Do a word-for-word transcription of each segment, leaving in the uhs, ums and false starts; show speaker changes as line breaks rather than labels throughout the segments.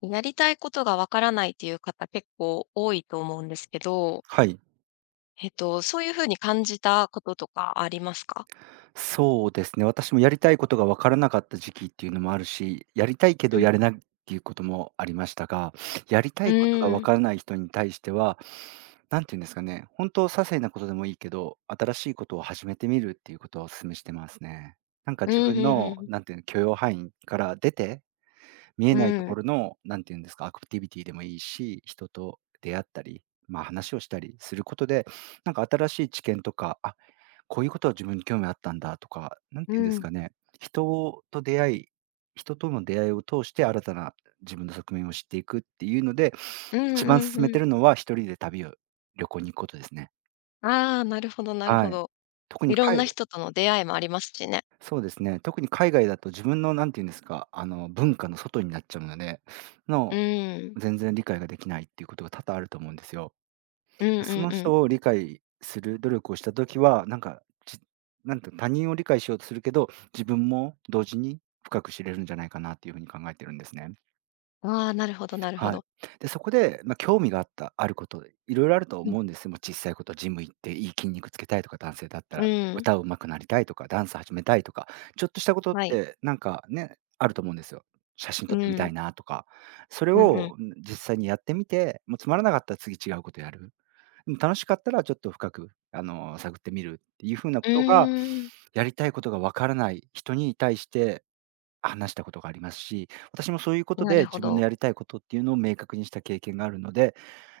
やりたいことがわからないっていう方結構多いと思うんですけど、
はい。
えっと、そういう風に感じたこととかありますか？
そうですね。私もやりたいことが分からなかった時期っていうのもあるし、やりたいけ
う
ど
ん。
やれないっていうこともありましたが、やりた
う
いことが分
ーん。
からない人に対しては、なんて言うんですかね、本当些細なことでもいいけど、新しいことを始めてみるっていうことをお勧めしてますね。なんか
う
自
ん、ふ
分
んふん
の、
ふん。
なんていうの、許容範囲から出て見え
う
ないと
ん。
ころの、なんていうんですか、アクティビティでもいいし、人と出会ったり、まあ、話をしたりすることで、なんか新しい知見とか、あ、こういうことは自分に興味あったんだとか、なん
う
ていうんです
ん。
かね、人と出会い人との出会いを通して新たな自分の側面を知っていくっていうので、
うん
一番
うん
勧め
う
て
ん。
るのは一人で旅を旅行に行くことですね。
ああ、なるほどなるほ
はい。
ど。
特に
いろん
海
な人との出会いもありますしね。
そうですね、特に海外だと自分のなんていうんですか、あの、文化の外になっちゃうので、
う
の
ーん。
全然理解ができないっていうことが多々あると思うんですよ。
うんうん
その
うん。
人を理解する努力をしたときは、なんか、じなんて他人を理解しようとするけど、自分も同時に深く知れるんじゃないかなっていうふうに考えてるんですね。
ああ、なるほどなるほ
はい。
ど。
で、そこで、まあ、興味があったあること、いろいろあると
うん。
思うんですよ。もう小さいこと、ジム行っていい筋肉つけたいとか、男性だった
う
ら
ーん。
歌うまくなりたいとか、ダンス始めたいとか、ちょっとしたことっ
はい。
てなんかね、あると思うんですよ。写真
う
撮ってみた
ん。
いなとか。それ
うんうん。
を、ん、実際にやってみて、もうつまらなかったら次違うことやる。でも楽しかったらちょっと深く、あの、探ってみるっていう風な
う
ことが、
ーん。
やりたいことが分からない人に対して話したことがありますし、私もそういうこと
な
で
るほ
自分の
ど。
やりたいことっていうのを明確にした経験があるので、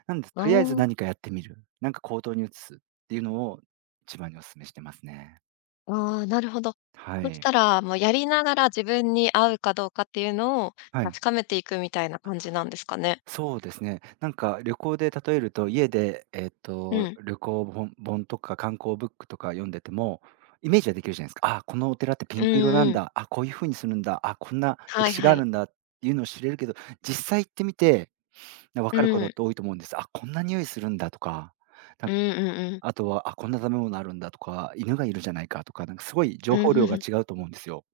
なんでと
あ
りあえず
あ。
何かやってみる、なんか行動に移すっていうのを一番にお勧めしてますね。
ああ、なるほど。
は
そし
い。
たら、もうやりながら自分に合うかどうかっていうのを
はい。
確かめていくみたいな感じなんですかね。
そうですね。なんか旅行で例えると、家でえっ
う
と、
ん。
旅行本本とか観光ブックとか読んでても、イメージはできるじゃないですか。ああ、このお寺ってピ
うん
ンク色なん
うん。
だ。あ、こういう風にするんだ。あ、こんな
は
歴
い
史が
は
ある
い。
んだっていうのを知れるけど、実際行ってみてな、分
う
かることっ
ん。
て多いと思うんです。あ、こんな匂いするんだとか、な
う
ん
んう
か
んうん。
あとは、あ、こんな食べ物あるんだとか、犬がいるじゃないかとか、なんかすごい情
うん、
報
ふ
量が
ふ。
違うと思うんですよ。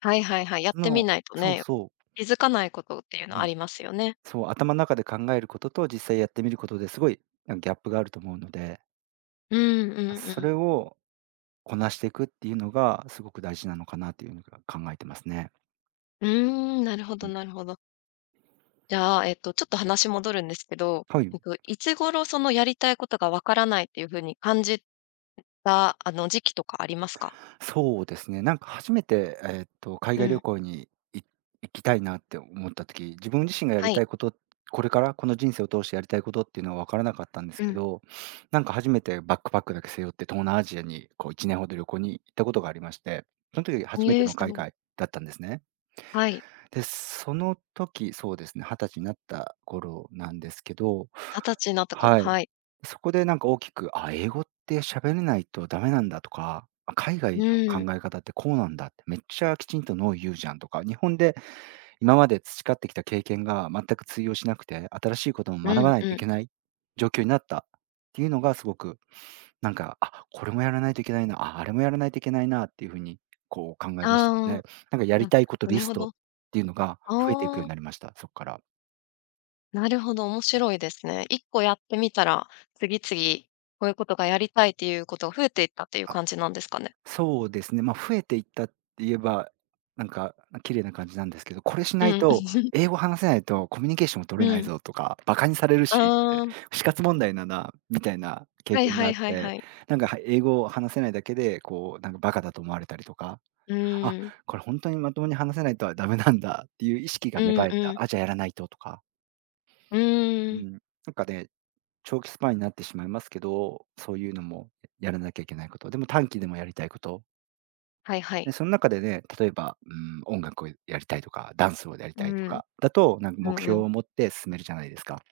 はいはいはい。やっ
そ
てみ
の
ないと
そう
ね、
そう、
気づかないことっていうの
う
あ
ん、
りますよね。
そう、頭の中で考えることと実際やってみることですごい、なんかギャップがあると思うので、
うんうん
そ
うん。
れをこなしていくっていうのがすごく大事なのかなっていうのが考えてますね。
うーん、なるほど
うん。
なるほど。じゃあ、えっと、ちょっと話戻るんですけど、
は
え
い。
っと、いつ頃そのやりたいことがわからないっていう風に感じた、あの、時期とかありますか？
そうですね。なんか初めて、えーっと、海
う
外旅
ん。
行にい行きたいなって思った時、自分自身がや
は
りた
い。
いこと、これからこの人生を通してやりたいことっていうのは分からなかったんです
う
け
ん。
ど、なんか初めてバックパックだけ背負って東南アジアにこういちねんほど旅行に行ったことがありまして、その時初め
え
て
え、
の
す
海
ごい。
外だったんですね。
はい。
で、その時、そうですね、はたちになった頃なんですけど、
はたちになった頃、
はい。
はい。
そこでなんか大きく、あ、英語って喋れないとダメなんだとか、あ、海外の
う
考
ん。
え方ってこうなんだって、めっちゃきちんとノー言うじゃんとか、日本で今まで培ってきた経験が全く通用しなくて、新しいことも
う
学
ん
ばない
う
とい
ん。
けない状況になったっていうのがすごく、なんか、あ、これもやらないといけないな、あ、あれもやらないといけないなっていう風にこう考え
あ
出したの
あ、
で、なんかや
う
りたいこと
ん、な
リ
る
ス
ほ
トっ
ど。
ていうのが増えていくよう
ああ、
になりました、そっから。
なるほど、面白いですね。いっこやってみたら、次々こういうことがやりたいっていうことが増えていったっていう感じなんですかね？
そうですね、まあ、増えていったって言えば、なんか、綺麗な感じなんですけど、これし
う
ない
ん。
と、英語話せないとコミュニケーション取
う
れない
ん。
ぞとか、バカにされるしって、
ああ、
死活問題だなみたいな経
はい
験
は
があ
い
っ
はいは
て、
い。
なんか、は英語を話せないだけで、こう、なんかバカだと思われたりとか、
う
あ、
ーん。
これ本当にまともに話せないとはダメなんだっていう意識
う
が芽
ん
生え
う
た、
ん。
あ、じゃあやらないととか、
う
う
ーん。
ん、なんかね、長期スパンになってしまいますけど、そういうのもやらなきゃいけないこと、でも短期でもやりたいこと
はいは
で、
い。
その中でね、例えば、うん、音楽をやりたいとか、ダンスをやり
う
たいと
ん。
かだと、なんか
う
目
んう
標
ん。
を持って進めるじゃないですか。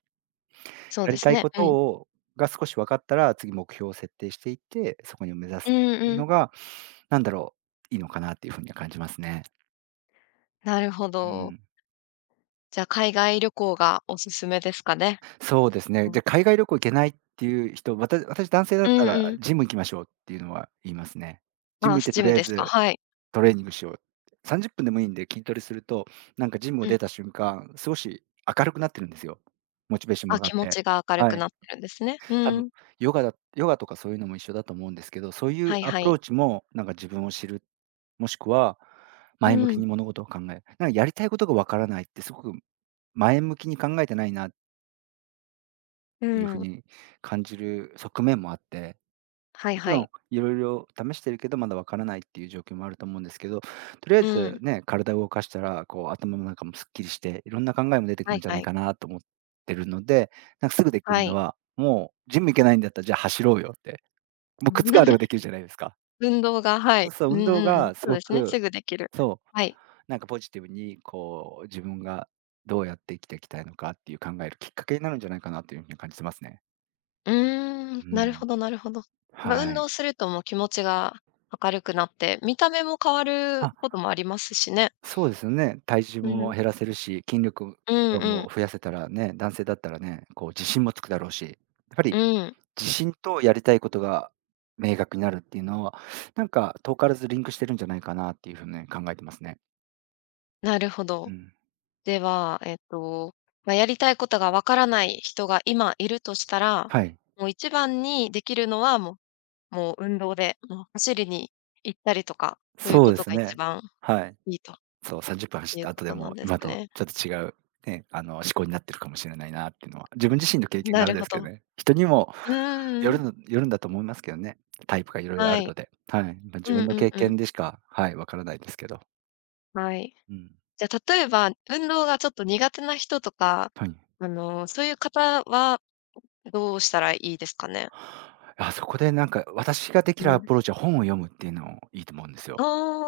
そう
や
で
り
す
たい
ね。
こ
う
と
ん。
をが少し分かったら、次目標を設定していって、そこに目指す
うん
っていう
うん。
のが、なんだろう、いいのかなっていう風には感じますね。
なるほ
う
ど。
ん。
じゃあ、海外旅行がおすすめですかね？
そうですね。
うん。
で、海外旅行行けないっていう人、私私男性だ
う
っ
ん
た
う
ら
ん。
ジム行きましょうっていうのは言いますね。ジ
あ
ム
あ、
行っ
ス
て
チ
と
ーム
りあえ
ですか。
ず
はい。
トレーニングしよう。さんじゅっぷんでもいいんで筋トレすると、なんかジムを
うん。
出た瞬間、少し明るくなってるんですよ。モチベーションも
あ、
上がっ
気持
て。
ちが明る
は
く
い。
なってるんですね。
多
う
分
ん。
ヨガだヨガとかそういうのも一緒だと思うんですけど、そうい
は
う
い
ア
は
プロ
い。
ーチもなんか自分を知る、もしくは前向
う
き
ん。
に物事を考える。なんかやりたいことがわからないってすごく前向きに考えてないなっ
う
ていうふう
ん。
に感じる側面もあって、
はい
もち
は
ろ
い。
ん、いろいろ試してるけど、まだわからないっていう状況もあると思うんですけど、とりあえ
う
ず
ん。
ね、体を動かしたら、こう頭の中もすっきりして、いろんな考えも出てく
は
るん
い
じゃ
は
ない
い。
かなと思ってるので、なんかすぐでき
は
るの
い。
は、もうジム行けないんだったら、じゃあ走ろうよって。もう靴があればで きるじゃないですか。
運動が、は
そう
い。
そう、
うん
運
う
動
んうん。
がす
そう
ご
ですね、
く、
すぐできる。
そう、
はい。
なんかポジティブにこう自分がどうやって生きていきたいのかっていう考えるきっかけになるんじゃないかなというふうに感じてますね。
うーん、
う
なるほ
ん。
どなるほど。ま、
は
運動
い。
するともう気持ちが明るくなって、見た目も変わる
あ、
こともありますしね。
そうですよね。体重
う
も
ん。
減らせるし、筋力
うん
量
うん。
も増やせたらね、男性だったらね、こう自信もつくだろうし、やっぱ
う
り
ん。
自信とやりたいことが明確になるっていうのは、なんか遠からずリンクしてるんじゃないかなっていう風に考えてますね。
なるほ
う
ど。
ん。
では、えっと、まあ、やりたいことがわからない人が今いるとしたら、
はい。
もう一番にできるのは、もうもう運動で、もう走りに行ったりとか、そういう
そう
こ
で
と
す
が一
ね。
番
はい。
いいと
そう、さんじゅっぷん走っ
いう
た
こ
後で
となん
も、
です
今と
ね。
ちょっと違う、ね、あの、思考になってるかもしれないなっていうのは、自分自身の経験
な
から
る
で
ほ
すけ
ど。
ど
う
ね。人にもよ
ー
る
ん。
のよるんだと思いますけどね。タイプがいろいろあ
は
るの
い。
で。はい。ま、
う
自分
ん
の
うん
経
うん。
験でしか、はい、わからないですけど。
はい。
うん。
じゃあ、例えば、運動がちょっと苦手な人とか、
はい。
あの、そういう方はどうしたらいいですかね？
あ、そこでなんか、私ができ
う
るア
ん。
プローチは本を読むっていうのもいいと思うんですよ。
あ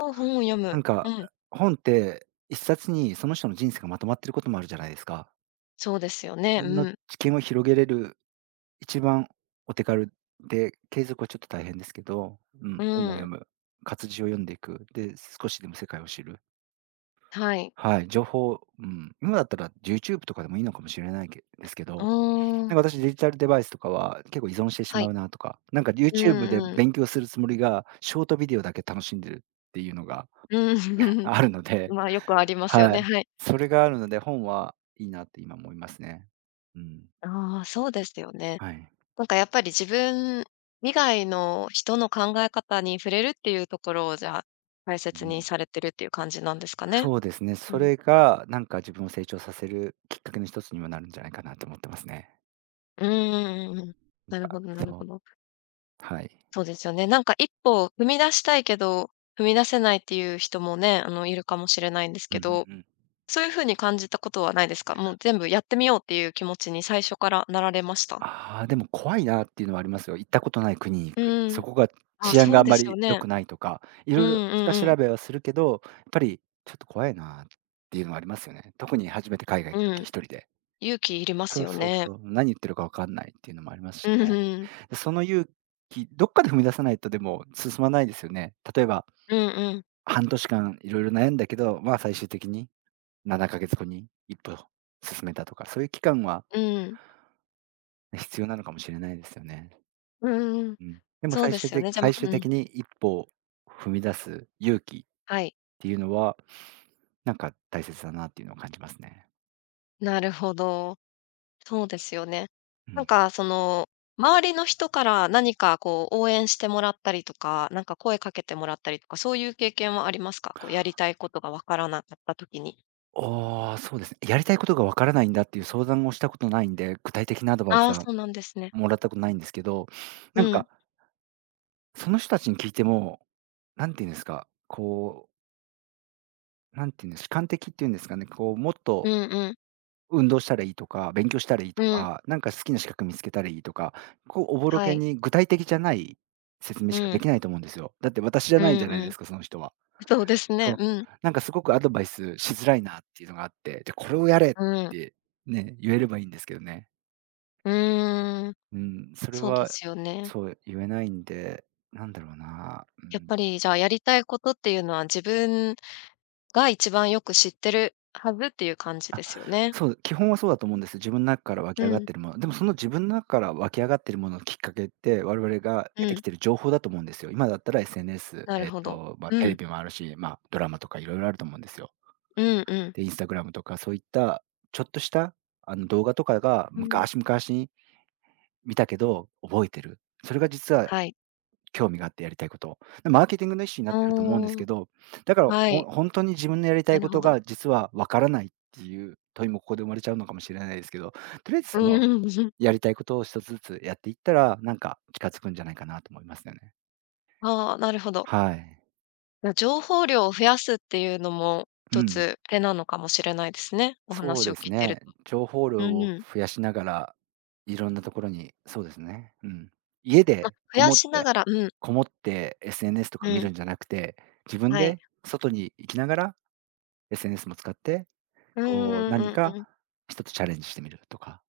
あ、本を読む。
なん
う
か、
ん、
本っていっさつにその人の人生がまとまってることもあるじゃないですか。
そうですよね。
自
う
分の
ん、
知見を広げれる一番お手軽で、継続はちょっと大変ですけど、うん、
う
本を読
ん。
む、活字を読んでいく、で、少しでも世界を知る。
はい。
はい、情報、うん、今だったら YouTube とかでもいいのかもしれないけですけ
う
ど、
ー
な
ん。
んか私デジタルデバイスとかは結構依存してし
は
ま
い。
うなとか、なんか
うん
YouTube で
うん。
勉強するつもりが、ショートビデオだけ楽しんでるっていうのが
うん。
あるので、
まあ、よくありますよ
は
ね、
い。
はい。
それがあるので、本はいいなって今思いますね。うん。
ああ、そうですよね。
はい。
なんかやっぱり自分以外の人の考え方に触れるっていうところを、じゃあ、大
う
切に
ん。
されてるっていう感じなんですかね。
そうですね。
う
そ
ん。
れがなんか自分を成長させるきっかけの一つにもなるんじゃないかなと思ってますね。
うんうんうん。
なん
なるほ
か、
どなる
そ
ほ
う、
ど。
はい。
そうですよね。なんか一歩踏み出したいけど、踏み出せないっていう人もね、あの、いるかもしれないんです
う
け
んう
ど
んうん。
そういう風に感じたことはないですか？もう全部やってみようっていう気持ちに最初からなられました？
ああ、でも怖いなっていうのはありますよ。行ったことない国に行
う
く。
ー
そ
ん。
こが
あ、
治安
そ
が
う
あん
で
ま
すよ
り良
ね。
くないとか、い
う
ろ
ん
い
う
ろ下
んうん。
調べはするけど、やっぱりちょっと怖いなっていうのはありますよね。特に初めて海外
う
行くとき一
ん。
人で。
勇気いりま
そ
す
う
よ
そう
ね。
そう。何言ってるかわかんないっていうのもありますし
うん
ね。
うん。
で、その勇気、どっかで踏み出さないとでも進まないですよね。例えば
うんうん。
はんとしかんいろいろ悩んだけど、まあ、最終的にななかげつごに一歩進めたとか、そういう期間は
うん。
必要なのかもしれないですよね。
うんうん。
うん。でも
そう
最
で
終
すよ
的
ね。じゃ、ま
最終
うん、
的に一歩を踏み出す勇気っ
はい。
ていうのは、なんか大切だなっていうのを感じますね。
なるほど。そうですよね。
う
なん
ん。
かその、周りの人から何かこう応援してもらったりとか、なんか声かけてもらったりとか、そういう経験はありますか？こうやりたいことがわからなかった時に。
ああ、そうですね。やりたいことがわからないんだっていう相談をしたことないんで、具体的なアドバイ
あ
ス
あ、
は
そうなんですね。
もらったことないんですけど、な
う
んか
ん
その人たちに聞いても、なんていうんですか、こう、なんていうんですか、主観的っていうんですかね、こうもっ
う
と
んうん。
運動したらいいとか、勉強したらいいと
うん。
か、なんか好きな資格見つけたらいいとか、こうおぼろ
は
げ
い。
に具体的じゃない説明
う
しかで
ん。
きないと思うんですよ。だって私じゃ
うん
ないじゃない
う
で
ん。
すか、その人は。
そうですね。
そう。
うん。
なんかすごくアドバイスしづらいなっていうのがあって、じゃこれをやれっ
うん。
てね、言えればいいんですけどね。
うーん。
うん、それ
そうで
は、
すよね。
そう言えないんで、なんだろうな、う
やっ
ん。
ぱりじゃあ、やりたいことっていうのは自分が一番よく知ってるはずっていう感じですよね。
そう、基本はそうだと思うんです。自分の中から湧き上
う
がっ
ん。
てるもの。でもその自分の中から湧き上がってるもののきっかけって、我々が
う
得てき
ん。
てる情報だと思うんですよ。今だったら エスエヌエス、
なる
えっ
ほど。
と、まあ、
う
テレ
ん。
ビもあるし、まあ、ドラマとかいろいろあると思うんですよ。
うんうん。
で、インスタグラムとかそういったちょっとした、あの、動画とかが
うん。
昔々見たけど覚えてる。それが実は
はい。
興味があってやりたいこと。マーケティングのいっしゅに
う
なってると思うんです
ーん。
けど、だから、
は
ほ
い。
本当に自分のやりた
な
い
る
こ
ほ
と
ど。
が実はわからないっていう問いもここで生まれちゃうのかもしれないですけど、とりあえず
うん
その、
うんうん。
やりたいことを一つずつやっていったら、なんか気が付くんじゃないかなと思いますよね。
あうー、なるほど。
はい。
じゃ、情報量を増やすっていうのも
う
一
ん。
つ手なのかもしれないですね。お
そう
話を
です
聞いてる
ね。
と。
情報
う
量を
ん。
増やしながら、いろんなところにそうですね、うん。家
ま、
で
増
こ
や
もっ
しな
て
がらうん、
こもって エスエヌエス と
う
か見
ん、
るんじゃなくて、自分
はい。
で外に行きながら エスエヌエス も使って
うん
こう、
う
何
んうん
か
うん
一つチャレンジしてみるとか、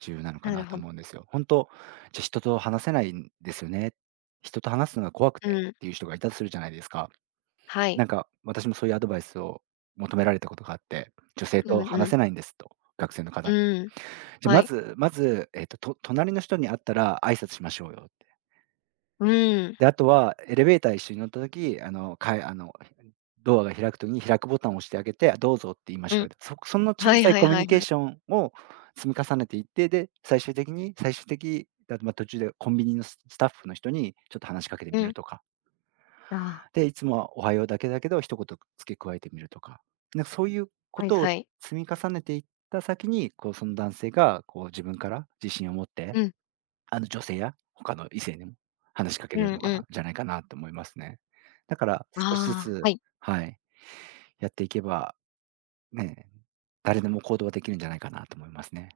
重要なのか
なる
なと
ほど。
思うんですよ。本当じゃ、人と話せないんですよね。人と話すのが怖く
う
て
ん、
っていう人がいたとするじゃないですか。
はい。
なんか、私もそういうアドバイスを求められたことがあって、女性
うん
と
う
話
ん。
せないんですと、学生の方
う
に。
ん、
じゃ、
は
ま
い。
ずまず、えっと、と隣の人に会ったら挨拶しましょうよっ
うん、
で、あとはエレベーター一緒に乗った時、あの、かいあの、ドアが開く時に開くボタンを押してあげて、どうぞって言いま
う
しょ
ん。
う。そその小
はい
さい
はい
コミュ
は
ニ
い
ケ
は
ー
い。
ションを積み重ねていって、で、最終的に最終的だと、ま、途中でコンビニのススタッフの人にちょっと話しかけて
う
み
ん。
るとか、
ああ、
で、いつもはおはようだけだけど、ひとこと付け加えてみるとか、なんかそういうこ
はい
とを
はい。
積み重ねていった先に、こう、その男性がこう自分から自信を持って
うん、
あの、女性や他の異性にも話しかけ
う
れる
ん
の
う
かな
ん。
じゃないかなと思いますね。だから、少しず
ああ、
つ、
はい。
はい、やっていけば、ね、誰でも行動はできるんじゃないかなと思いますね。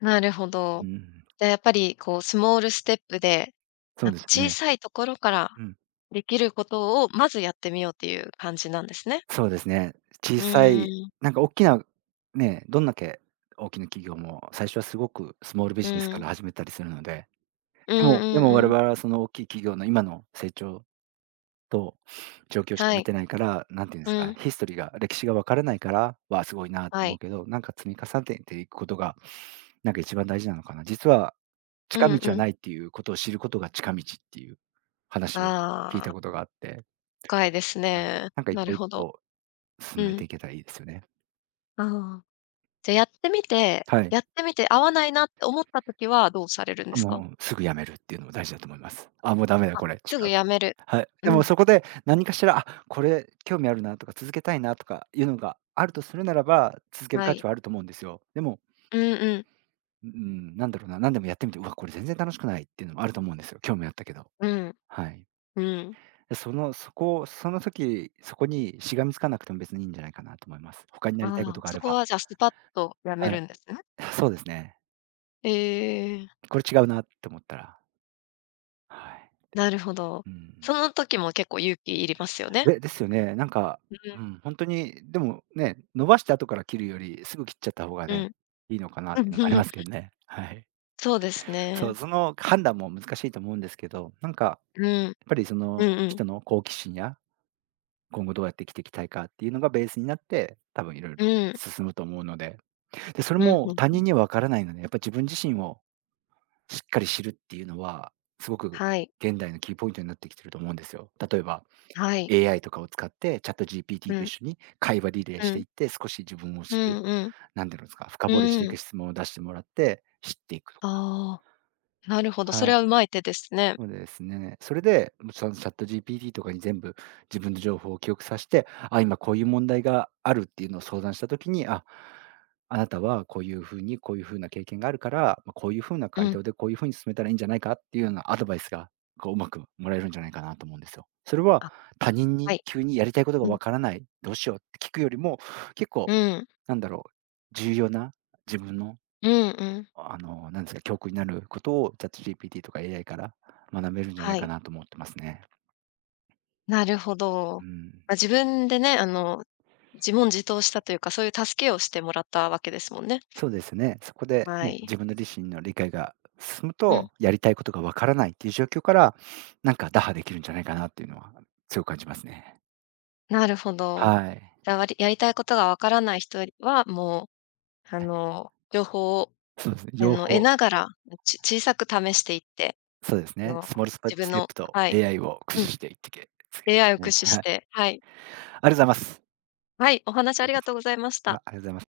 なるほど。
うん、
じゃ、やっぱりこうスモールステップで、
そう
なん
で
か
す
小
ね。
さいところから
うん、
できることをまずやってみようっていう感じなんですね。
そうですね。小
う
さ
ー
い、
ん、
なんか大きな、ね、どんだけ大きな企業も、最初はすごくスモールビ
う
ジネスか
ん。
ら始めたりするので、
うん
でもで
う
も
ん
我
うん。
々はその大きい企業の今の成長と、状況しか
は
見
い。
てないから、なんて言うんで
う
すか、
ん、
ヒストリーが歴史が分からないから、わあ、すごいなって
は
思う
い。
けど、なんか積み重ねていくことが、なんか一番大事なのかな。実は
う
近
ん
道は
うん。
ないっていうことを知ることが近道っていう話を聞いた
あ
こと
あ。
があって、
深いです
うん、
ね。
なんか一
なる
歩一
ほど。
歩
う
進めて
ん。
いけたらいいですよね。
ああ。じゃ、やってみて
はい。
やってみて合わないなって思った時はどうされるんですか？
もうすぐ辞めるっていうのも大事だと思います。あ、もうダメだ
あ、
これ、違
すぐ
う。
やめる。
はい。で
う
も
ん、
そこで何かしら、あ、これ興味あるなとか続けたいなとかいうのがあるとするならば、続ける
は
価値
い。
はあると思うんですよ。でも
うんうん。
うん、なんだろうな、何でもやってみて、うわ、これ全然楽しくないっていうのもあると思うんですよ。興味あったけど。
うん、
はい。
うん。
で、その、そこをその時、そこにしがみつかなくても別にいいんじゃないかなと思います。他にな
あ
りたいこ
あ、
とがあ
そ
れ
こ
ば。
はじゃあスパッとやめ
はい。
るんですね。
そうですね。
ええ、
これ違うなって思ったら、はい。
なるほど。
うん。
その時も結構勇気いりますよね。
でですよね。なんか、
う
う
ん、
ん、本当に、でもね、伸ばして後から切るより、すぐ切っちゃった方が
う
ね、
ん。
いいのかなっていうのもありますけ どね。はい。
そうですね。
そう、その判断も難しいと思うんですけど、なんか、
うん、
やっぱりそ
う
の
んうん。
人の好奇心や今後どうやって生きていきたいかっていうのがベースになって、多分いろいろ
うん、
進むと思うので。で、それ
うん、
も
ふん。
他人には分からないので、やっぱ自分自身をしっかり知るっていうのは、すごく
はい、
現代のキーポイントになってきてると思うんですよ。例えば
はい。
エーアイ とかを使って、ChatGPT
う
と一
ん、
緒に会話リレー
う
してい
ん、
って、少し自分を
う
知る、
んうん
なんていうんですか、深
う
掘りして
んんはいはいう
い
んうんうんうんうん。
く質問を出してもらって知っていくとか。
ああ、なるほど、そ
は
れ
い。
はうまい手ですね。
そうですね。それで、もャット ChatGPT とかに全部自分の情報を記憶させて、あ、今こういう問題があるっていうのを相談した時に、あ、あなたはこういうふうにこういうふうな経験があるから、ま、こういうふうな
う
回
ん。
答でこういうふうに進めたらいいんじゃないかっていうようなアドバイスが、こう、うまくもらえるんじゃないかなと思うんですよ。それは
あ、
他人
は
に
い。
急にやりたいことが
うん。
わからない、どうしようって聞くよりも、結
う
構
ん。
なんだろう、重要な自分の
うんうん。
あの、なんですか、教訓になることを ChatGPT とか エーアイ から学べるんじゃない
は
か
い。
なと思ってますね。
なるほど。
うん。
まあ、自分でね、あの、自問自答したというか、そういう助けをしてもらったわけですもんね。
そうですね。そこで
は
ね、
い。
自分の自身の理解が進む
うん、
と、やりたいことがわからないっていう状況から、なんか打破できるんじゃないかなっていうのは強く感じますね。
なるほど。
はい。
じゃあ、わりやりたいことがわからない人は、もう、あの、情報を、
そうですね。
あ
両
の、得
方、
ながら、ち小さく試していって、
そうです
あ
ね。
の、
スモールスパ
自
ス
分
テッ
の
プと
はい、
エーアイ を駆
うん、
使していってけ
エーアイ を駆
ね、
使
はい。
し
あり
て、はい。
がとうございます。
はい、お話ありがとうございまし
ま
た。
あ、ありがとうございます。